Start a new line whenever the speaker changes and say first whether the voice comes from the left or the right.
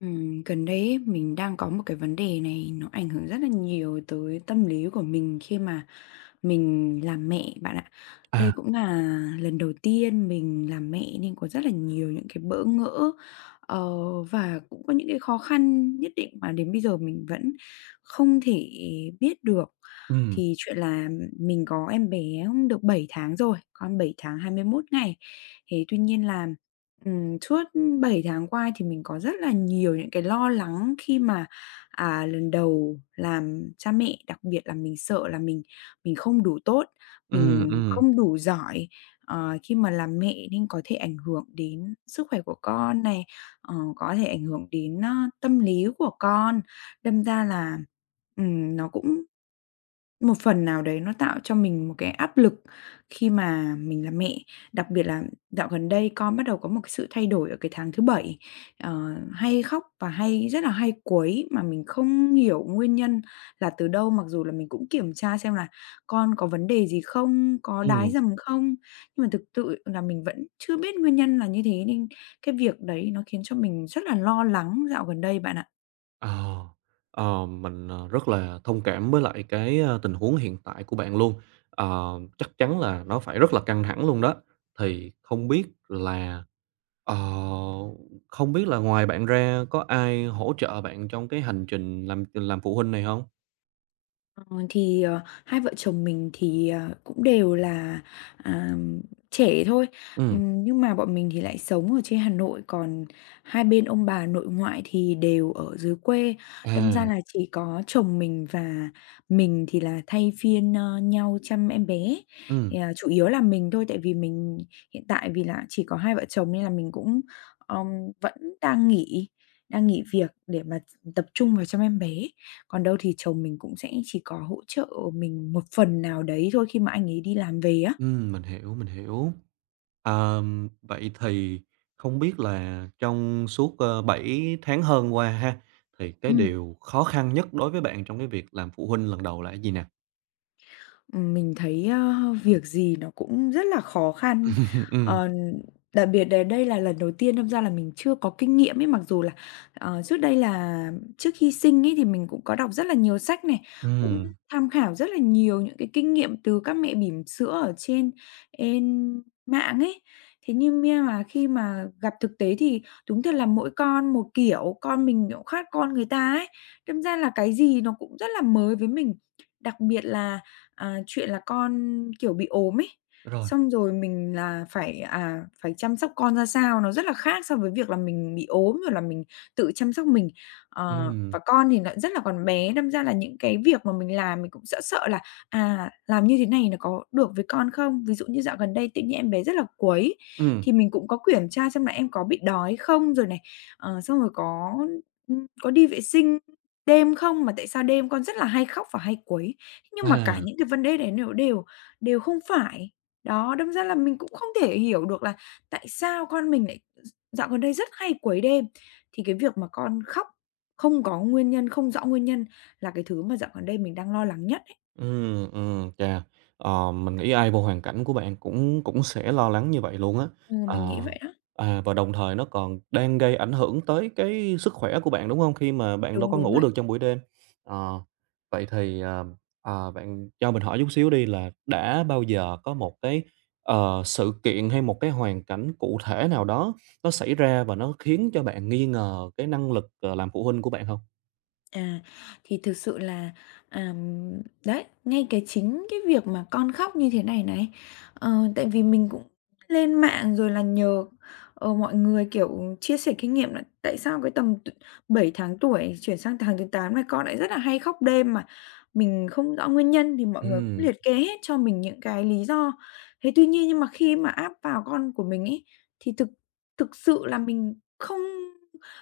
left: Gần đây ấy, mình đang có một cái vấn đề này nó ảnh hưởng rất là nhiều tới tâm lý của mình khi mà mình làm mẹ bạn ạ. Đây
right: À,
left: cũng là lần đầu tiên mình làm mẹ nên có rất là nhiều những cái bỡ ngỡ, ờ, và cũng có những cái khó khăn nhất định mà đến bây giờ mình vẫn không thể biết được.
right: ừm,
left: Thì chuyện là mình có em bé cũng được 7 tháng rồi, con 7 tháng 21 ngày. Thế tuy nhiên là suốt 7 tháng qua thì mình có rất là nhiều những cái lo lắng khi mà, lần đầu làm cha mẹ, đặc biệt là mình sợ là mình không đủ tốt,
right: ừm,
left: mình
right: ừm,
left: không đủ giỏi, khi mà làm mẹ nên có thể ảnh hưởng đến sức khỏe của con này, có thể ảnh hưởng đến, tâm lý của con. Đâm ra là, nó cũng một phần nào đấy nó tạo cho mình một cái áp lực khi mà mình là mẹ, đặc biệt là dạo gần đây con bắt đầu có một cái sự thay đổi ở cái tháng thứ 7, hay khóc và hay rất là hay quấy mà mình không hiểu nguyên nhân là từ đâu, mặc dù là mình cũng kiểm tra xem là con có vấn đề gì không, có đái
right: ừm,
left: dầm không, nhưng mà thực sự là mình vẫn chưa biết nguyên nhân là như thế nên cái việc đấy nó khiến cho mình rất là lo lắng dạo gần đây bạn ạ.
right: ờ, ờ, mình, ờ, Rất là thông cảm với lại tình huống hiện tại của bạn luôn. Ờ, Chắc chắn là nó phải rất là căng thẳng luôn đó. Thì không biết là, ờ, Không biết là ngoài bạn ra có ai hỗ trợ bạn trong cái hành trình làm phụ huynh này hông?
left: Ờ, thì, hai vợ chồng mình thì, cũng đều là, à, trẻ thôi,
right: Ừm,
left: nhưng mà bọn mình thì lại sống ở trên Hà Nội, còn hai bên ông bà nội ngoại thì đều ở dưới quê. Đâm
right: à,
left: ra là chỉ có chồng mình và mình thì là thay phiên, nhau chăm em bé, thì,
right: ừm.
left: chủ yếu là mình thôi, tại vì mình hiện tại vì là chỉ có hai vợ chồng nên là mình cũng, ờm, vẫn đang nghỉ đang nghỉ việc để mà tập trung vào chăm em bé. Còn đâu thì chồng mình cũng sẽ chỉ có hỗ trợ mình một phần nào đấy thôi khi mà anh ấy đi làm về á.
right: Mình hiểu, mình hiểu. Vậy thì không biết là trong suốt 7 tháng hơn qua ha, thì cái
left: Ừm,
right: điều khó khăn nhất đối với bạn trong cái việc làm phụ huynh lần đầu là cái gì nè?
left: mình thấy, việc gì nó cũng rất là khó khăn,
right: Ừm,
left: ờ, đặc biệt là đây là lần đầu tiên, đâm ra là mình chưa có kinh nghiệm ấy. Mặc dù là, trước đây là trước khi sinh ấy thì mình cũng có đọc rất là nhiều sách này, cũng
right: ừm,
left: tham khảo rất là nhiều những cái kinh nghiệm từ các mẹ bỉm sữa ở trên trên mạng ấy. Thế nhưng mà khi mà gặp thực tế thì đúng thật là mỗi con một kiểu, con mình thì cũng khác con người ta ấy, đâm ra là cái gì nó cũng rất là mới với mình. Đặc biệt là chuyện là con, kiểu, bị ốm ấy,
right: rồi,
left: xong rồi mình là phải, phải chăm sóc con ra sao, nó rất là khác so với việc là mình bị ốm rồi là mình tự chăm sóc mình. Ờ,
right: ừm,
left: và con thì nó rất là còn bé, đâm ra là những cái việc mà mình làm mình cũng sợ sợ là, làm như thế này nó có được với con không? Ví dụ như dạo gần đây tự nhiên em bé rất là quấy,
right: ừm,
left: thì mình cũng có kiểm tra xem là em có bị đói không rồi này, xong rồi có đi vệ sinh đêm không, mà tại sao đêm con rất là hay khóc và hay quấy, nhưng mà cả
right: à.
left: những cái vấn đề đấy đều đều đều không phải. Đó, đâm ra là mình cũng không thể hiểu được là tại sao con mình lại dạo gần đây rất hay quấy đêm. Thì cái việc mà con khóc không có nguyên nhân, không rõ nguyên nhân là cái thứ mà dạo gần đây mình đang lo lắng nhất ấy.
right: Ừ, chà, ờ, Mình nghĩ ai vô hoàn cảnh của bạn cũng cũng sẽ lo lắng như vậy luôn á.
left: Ừ, mình
right: Ờ,
left: nghĩ vậy đó.
right: và đồng thời nó còn đang gây ảnh hưởng tới cái sức khỏe của bạn, đúng không? Khi mà bạn đâu
left: Đúng,
right: có
left: đúng
right: ngủ
left: vậy.
right: được trong buổi đêm. Ờ, vậy thì, ờ, ờ, Bạn cho mình hỏi chút xíu đi là đã bao giờ có một cái sự kiện hay một cái hoàn cảnh cụ thể nào đó nó xảy ra và nó khiến cho bạn nghi ngờ cái năng lực làm phụ huynh của bạn không?
left: À, thì thực sự là, àm, đấy, ngay cái chính cái việc mà con khóc như thế này này, tại vì mình cũng lên mạng rồi là nhờ, mọi người, kiểu, chia sẻ kinh nghiệm là tại sao cái tầm t 7 tháng tuổi chuyển sang tháng thứ 8 này con lại rất là hay khóc đêm mà mình không rõ nguyên nhân thì mọi người cũng
right: Ừ,
left: liệt kê hết cho mình những cái lý do. Thế tuy nhiên nhưng mà khi mà áp vào con của mình ấy, thì thực thực sự là mình không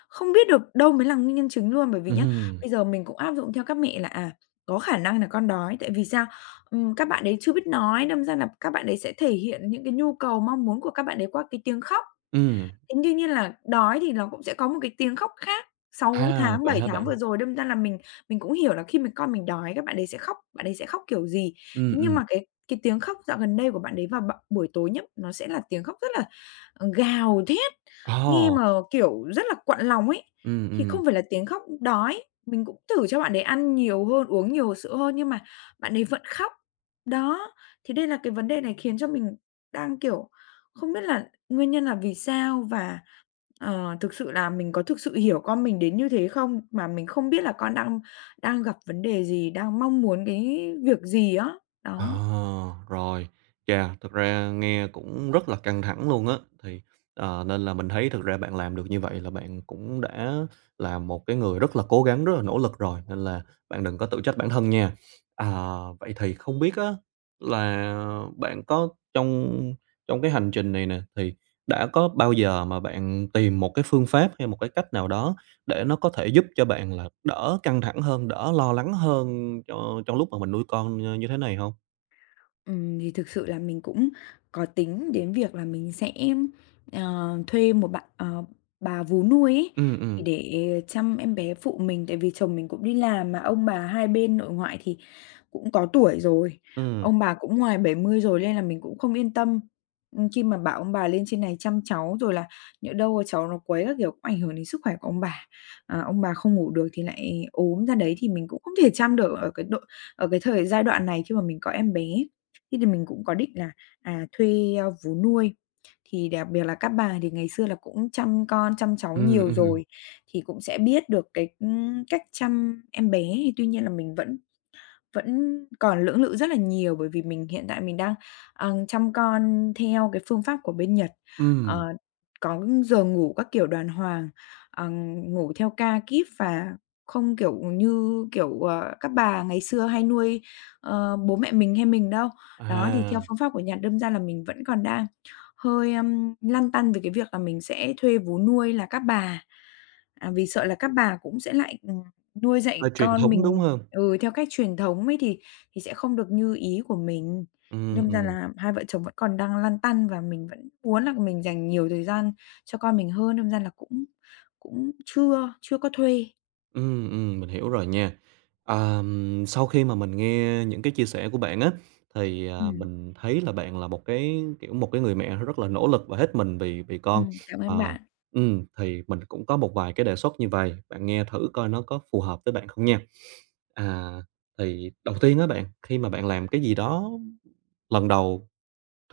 left: không biết được đâu mới là nguyên nhân chính luôn. Bởi vì
right: ừ,
left: nhá, bây giờ mình cũng áp dụng theo các mẹ là, có khả năng là con đói, tại vì sao? Các bạn đấy chưa biết nói, đâm ra là các bạn đấy sẽ thể hiện những cái nhu cầu, mong muốn của các bạn đấy qua cái tiếng khóc.
right: ừm.
left: Thì đương nhiên là đói thì nó cũng sẽ có một cái tiếng khóc khác. sáu
right: À,
left: tháng,
right: vậy
left: bảy
right: hả
left: tháng
right: bạn?
left: vừa rồi đâm ra là mình cũng hiểu là khi mà con mình đói các bạn đấy sẽ khóc, bạn ấy sẽ khóc kiểu gì.
right: Ừ,
left: Thế nhưng
right: ừ.
left: mà cái tiếng khóc dạo gần đây của bạn đấy vào buổi tối nhá, nó sẽ là tiếng khóc rất là, gào thét, nghe
right: Ồ!
left: mà, kiểu, rất là quặn lòng ấy.
right: Ừ,
left: Thì
right: ừ.
left: không phải là tiếng khóc đói, mình cũng thử cho bạn ấy ăn nhiều hơn, uống nhiều sữa hơn nhưng mà bạn ấy vẫn khóc. Đó, thì đây là cái vấn đề này khiến cho mình đang, kiểu, không biết là nguyên nhân là vì sao? Và, thực sự là mình có thực sự hiểu con mình đến như thế không? Mà mình không biết là con đang đang gặp vấn đề gì, đang mong muốn cái việc gì á.
right: À,
left: Đó.
right: Rồi, chà, thật ra nghe cũng rất là căng thẳng luôn á, thì, nên là mình thấy thực ra bạn làm được như vậy là bạn cũng đã là một cái người rất là cố gắng, rất là nỗ lực rồi, nên là bạn đừng có tự trách bản thân nha. À, vậy thì không biết á là bạn có trong trong cái hành trình này nè, thì đã có bao giờ mà bạn tìm một cái phương pháp hay một cái cách nào đó để nó có thể giúp cho bạn là đỡ căng thẳng hơn, đỡ lo lắng hơn cho trong lúc mà mình nuôi con như thế này không?
left: Thì thực sự là mình cũng có tính đến việc là mình sẽ, thuê bà vú nuôi ấy,
right: Ừm, ừm.
left: thì để chăm em bé phụ mình, tại vì chồng mình cũng đi làm mà ông bà hai bên nội ngoại thì cũng có tuổi rồi,
right: Ừm.
left: ông bà cũng ngoài 70 rồi nên là mình cũng không yên tâm. Khi mà bảo ông bà lên trên này chăm cháu rồi là nhỡ đâu cháu nó quấy các kiểu cũng ảnh hưởng đến sức khỏe của ông bà. À, ông bà không ngủ được thì lại ốm ra đấy thì mình cũng không thể chăm được ở cái độ ở cái thời giai đoạn này khi mà mình có em bé. Thế thì mình cũng có định là, thuê, vú nuôi, thì đặc biệt là các bà thì ngày xưa là cũng chăm con, chăm cháu
right: Ừm,
left: nhiều
right: ừm,
left: rồi, thì cũng sẽ biết được cái, cách chăm em bé. Thì tuy nhiên là mình vẫn vẫn còn lưỡng lự rất là nhiều bởi vì mình hiện tại mình đang, chăm con theo cái phương pháp của bên Nhật. Ờ,
right: ừm,
left: có giờ ngủ các kiểu đàng hoàng, ờ, ngủ theo ca kíp và không, kiểu, như, kiểu, các bà ngày xưa hay nuôi, bố mẹ mình hay mình đâu. Đó, thì
right: à,
left: theo phương pháp của Nhật đâm ra là mình vẫn còn đang hơi, lăn tăn về cái việc là mình sẽ thuê vú nuôi là các bà, vì sợ là các bà cũng sẽ lại, nuôi dạy
right: Hơi truyền
left: con
right: thống, đúng
left: mình.
right: hông?
left: Ừ, theo cách truyền thống ấy thì sẽ không được như ý của mình.
right: Ừm,
left: Đâm ra
right: ừm,
left: là hai vợ chồng vẫn còn đang lăn tăn và mình vẫn muốn là mình dành nhiều thời gian cho con mình hơn, đâm ra là cũng cũng chưa chưa có thuê.
right: mình hiểu rồi nha. Sau khi mà mình nghe những cái chia sẻ của bạn á,
left: Ừm,
right: mình thấy là bạn là một cái, kiểu, một cái người mẹ rất là nỗ lực và hết mình vì vì con.
left: Cảm ơn
right: Ờ,
left: bạn.
right: thì mình cũng có một vài cái đề xuất như vầy, bạn nghe thử coi nó có phù hợp với bạn không nha. À, thì đầu tiên á bạn, khi mà bạn làm cái gì đó lần đầu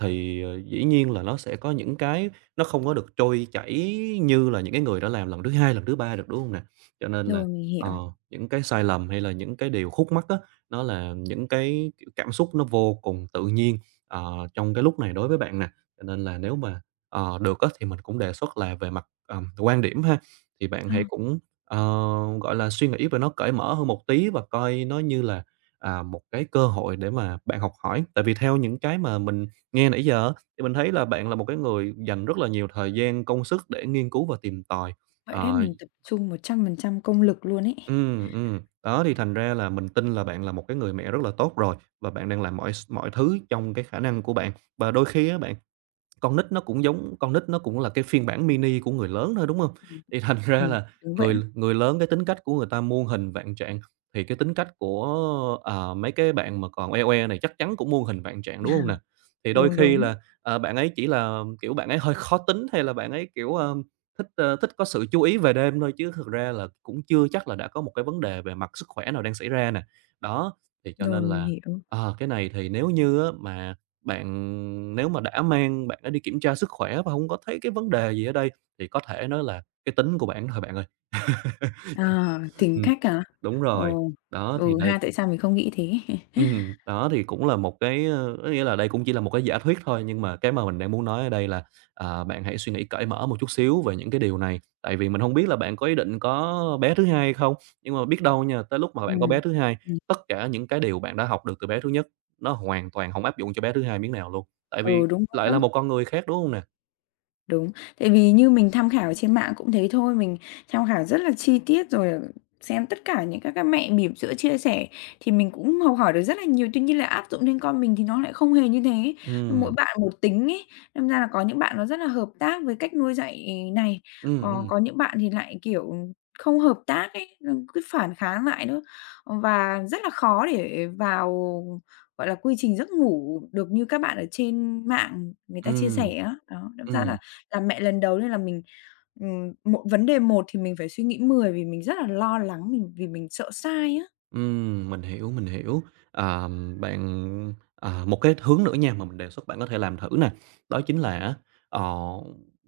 right: thì dĩ nhiên là nó sẽ có những cái nó không có được trôi chảy như là những cái người đã làm lần thứ hai, lần thứ ba được, đúng không nè? Cho nên là,
left: Rồi, mình
right: ờ,
left: hiểu.
right: Những cái sai lầm hay là những cái điều khúc mắc á, nó là những cái, kiểu, cảm xúc nó vô cùng tự nhiên, ờ, trong cái lúc này đối với bạn nè. Cho nên là nếu mà được á thì mình cũng đề xuất là về mặt quan điểm ha, thì bạn
left: Ờ,
right: hãy ờ, gọi là, suy nghĩ về nó cởi mở hơn một tí và coi nó như là một cái cơ hội để mà bạn học hỏi. Tại vì theo những cái mà mình nghe nãy giờ á, thì mình thấy là bạn là một cái người dành rất là nhiều thời gian, công sức để nghiên cứu và tìm tòi.
left: vậy đấy,
right: Ờ,
left: mình tập trung 100% công lực luôn ấy.
right: thì thành ra là mình tin là bạn là một cái người mẹ rất là tốt rồi, và bạn đang làm mọi mọi thứ trong cái khả năng của bạn. Và đôi khi á, bạn con nít nó cũng giống con nít nó cũng là cái phiên bản mini của người lớn thôi, đúng hông?
left: Ừm.
right: Thì thành ra là
left: Đúng vậy
right: người
left: á,
right: người lớn cái tính cách của người ta muôn hình vạn trạng, thì cái tính cách của, ờ, mấy cái bạn mà còn oe oe này chắc chắn cũng muôn hình vạn trạng, đúng hông nè? Thì đôi
left: đúng,
right: khi
left: đúng.
right: là, ờ, bạn ấy chỉ là, kiểu, bạn ấy hơi khó tính hay là bạn ấy, kiểu, ờ, thích có sự chú ý về đêm thôi, chứ thực ra là cũng chưa chắc là đã có một cái vấn đề về mặt sức khỏe nào đang xảy ra nè. Đó, thì cho
left: Rồi,
right: nên
left: mình
right: là,
left: hiểu.
right: ờ, cái này thì nếu như á mà bạn nếu mà đã mang bạn đã đi kiểm tra sức khỏe và hông có thấy cái vấn đề gì ở đây thì có thể nó là cái tính của bạn thôi bạn ơi.
left: À, tính
right: Ừm,
left: cách à?
right: Đúng rồi.
left: Ồ,
right: Đó, thì
left: ừ
right: đây
left: ha, tại sao mình không nghĩ thế.
right: đó thì cũng là một cái, có nghĩa là đây cũng chỉ là một cái giả thuyết thôi, nhưng mà cái mà mình đang muốn nói ở đây là bạn hãy suy nghĩ cởi mở một chút xíu về những cái điều này. Tại vì mình hông biết là bạn có ý định có bé thứ hai hay không, nhưng mà biết đâu nha, tới lúc mà bạn có bé
left: Ừm.
right: thứ hai,
left: Ừm,
right: tất cả những cái điều bạn đã học được từ bé thứ nhất nó hoàn toàn hổng áp dụng cho bé thứ hai miếng nào luôn, tại vì
left: ừ, đúng rồi
right: lại là
left: đó.
right: một con người khác, đúng hông nè?
left: Đúng, tại vì như mình tham khảo trên mạng cũng thế thôi, mình tham khảo rất là chi tiết rồi, xem tất cả những các cái mẹo bỉm sữa chia sẻ thì mình cũng học hỏi được rất là nhiều. Tuy nhiên là áp dụng lên con mình thì nó lại không hề như thế, mỗi
right: Ừm,
left: bạn một tính ấy, đâm ra là có những bạn nó rất là hợp tác với cách nuôi dạy này,
right: ừm,
left: có
right: ừm,
left: có những bạn thì lại, kiểu, không hợp tác ấy, nó cứ phản kháng lại nữa, và rất là khó để vào, gọi là, quy trình giấc ngủ được như các bạn ở trên mạng người ta chia
right: ừm,
left: sẻ á. Đó, đâm ra
right: ừm.
left: là mẹ lần đầu nên là mình, một vấn đề một thì mình phải suy nghĩ 10 vì mình rất là lo lắng, vì mình sợ sai á.
right: Mình hiểu, mình hiểu. À, bạn à, một cái hướng nữa nha mà mình đề xuất bạn có thể làm thử nè, đó chính là á, ờ,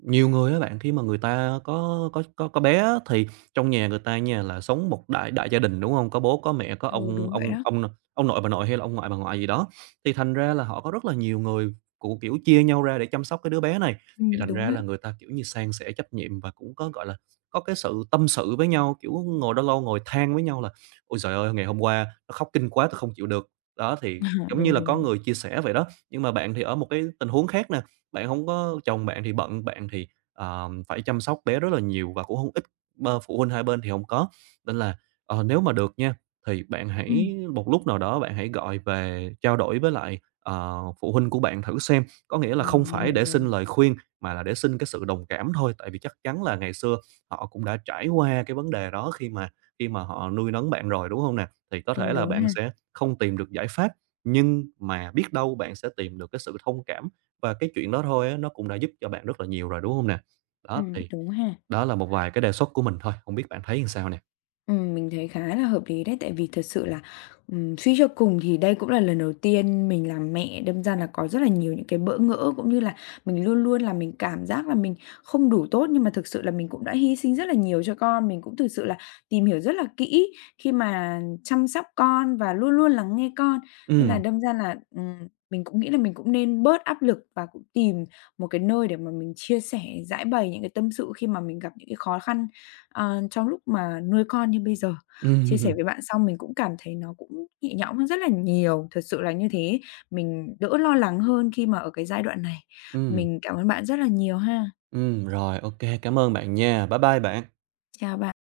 right: nhiều người á bạn, khi mà người ta có bé á, thì trong nhà người ta nha là sống một đại đại gia đình, đúng không? Có bố, có mẹ, có
left: Ừ, đúng vậy đó.
right: ông nội, bà nội hay là ông ngoại, bà ngoại gì đó, thì thành ra là họ có rất là nhiều người cũng, kiểu, chia nhau ra để chăm sóc cái đứa bé này, thì thành
left: Đúng
right: ra
left: vậy.
right: là người ta, kiểu như, san sẻ trách nhiệm và cũng có, gọi là, có cái sự tâm sự với nhau, kiểu, ngồi đó lâu ngồi than với nhau là "Ôi trời ơi, ngày hôm qua nó khóc kinh quá, tôi không chịu được." Đó, thì
left: À,
right: giống như
left: đúng,
right: là
left: đúng,
right: có
left: đúng.
right: người chia sẻ vậy đó, nhưng mà bạn thì ở một cái tình huống khác nè, bạn không có chồng bạn thì bận, bạn thì phải chăm sóc bé rất là nhiều và cũng không ít bơ phụ huynh hai bên thì không có. Nên là, Nếu mà được nha, thì bạn
left: Ừm,
right: hãy một lúc nào đó bạn hãy gọi về trao đổi với lại phụ huynh của bạn thử xem, có nghĩa là
left: ờ,
right: không
left: mình
right: phải
left: hiểu
right: để
left: rồi.
right: xin lời khuyên mà là để xin cái sự đồng cảm thôi, tại vì chắc chắn là ngày xưa họ cũng đã trải qua cái vấn đề đó khi mà họ nuôi nấng bạn rồi, đúng không nè? Thì có
left: Đúng,
right: thể là
left: đúng
right: bạn
left: ha.
right: sẽ không tìm được giải pháp, nhưng mà biết đâu bạn sẽ tìm được cái sự thông cảm và cái chuyện đó thôi á, nó cũng đã giúp cho bạn rất là nhiều rồi, đúng không nè? Đó, thì
left: Đúng ha.
right: đó là một vài cái đề xuất của mình thôi, không biết bạn thấy làm sao nè?
left: Mình thấy khá là hợp lý đấy, tại vì thật sự là, suy cho cùng thì đây cũng là lần đầu tiên mình làm mẹ, đâm ra là có rất là nhiều những cái bỡ ngỡ, cũng như là mình luôn luôn là mình cảm giác là mình không đủ tốt. Nhưng mà thực sự là mình cũng đã hy sinh rất là nhiều cho con, mình cũng thực sự là tìm hiểu rất là kỹ khi mà chăm sóc con và luôn luôn lắng nghe con. Nên
right: Ừm,
left: là đâm ra là, mình cũng nghĩ là mình cũng nên bớt áp lực và cũng tìm một cái nơi để mà mình chia sẻ, giải bày những cái tâm sự khi mà mình gặp những cái khó khăn. Ờ, trong lúc mà nuôi con như bây giờ, chia sẻ
right: ừm,
left: với bạn xong mình cũng cảm thấy nó cũng nhẹ nhõm hơn rất là nhiều, thật sự là như thế. Mình đỡ lo lắng hơn khi mà ở cái giai đoạn này.
right: ừm,
left: Mình cảm ơn bạn rất là nhiều ha.
right: rồi, ok cảm ơn bạn nha. Bye bye bạn.
left: Chào bạn.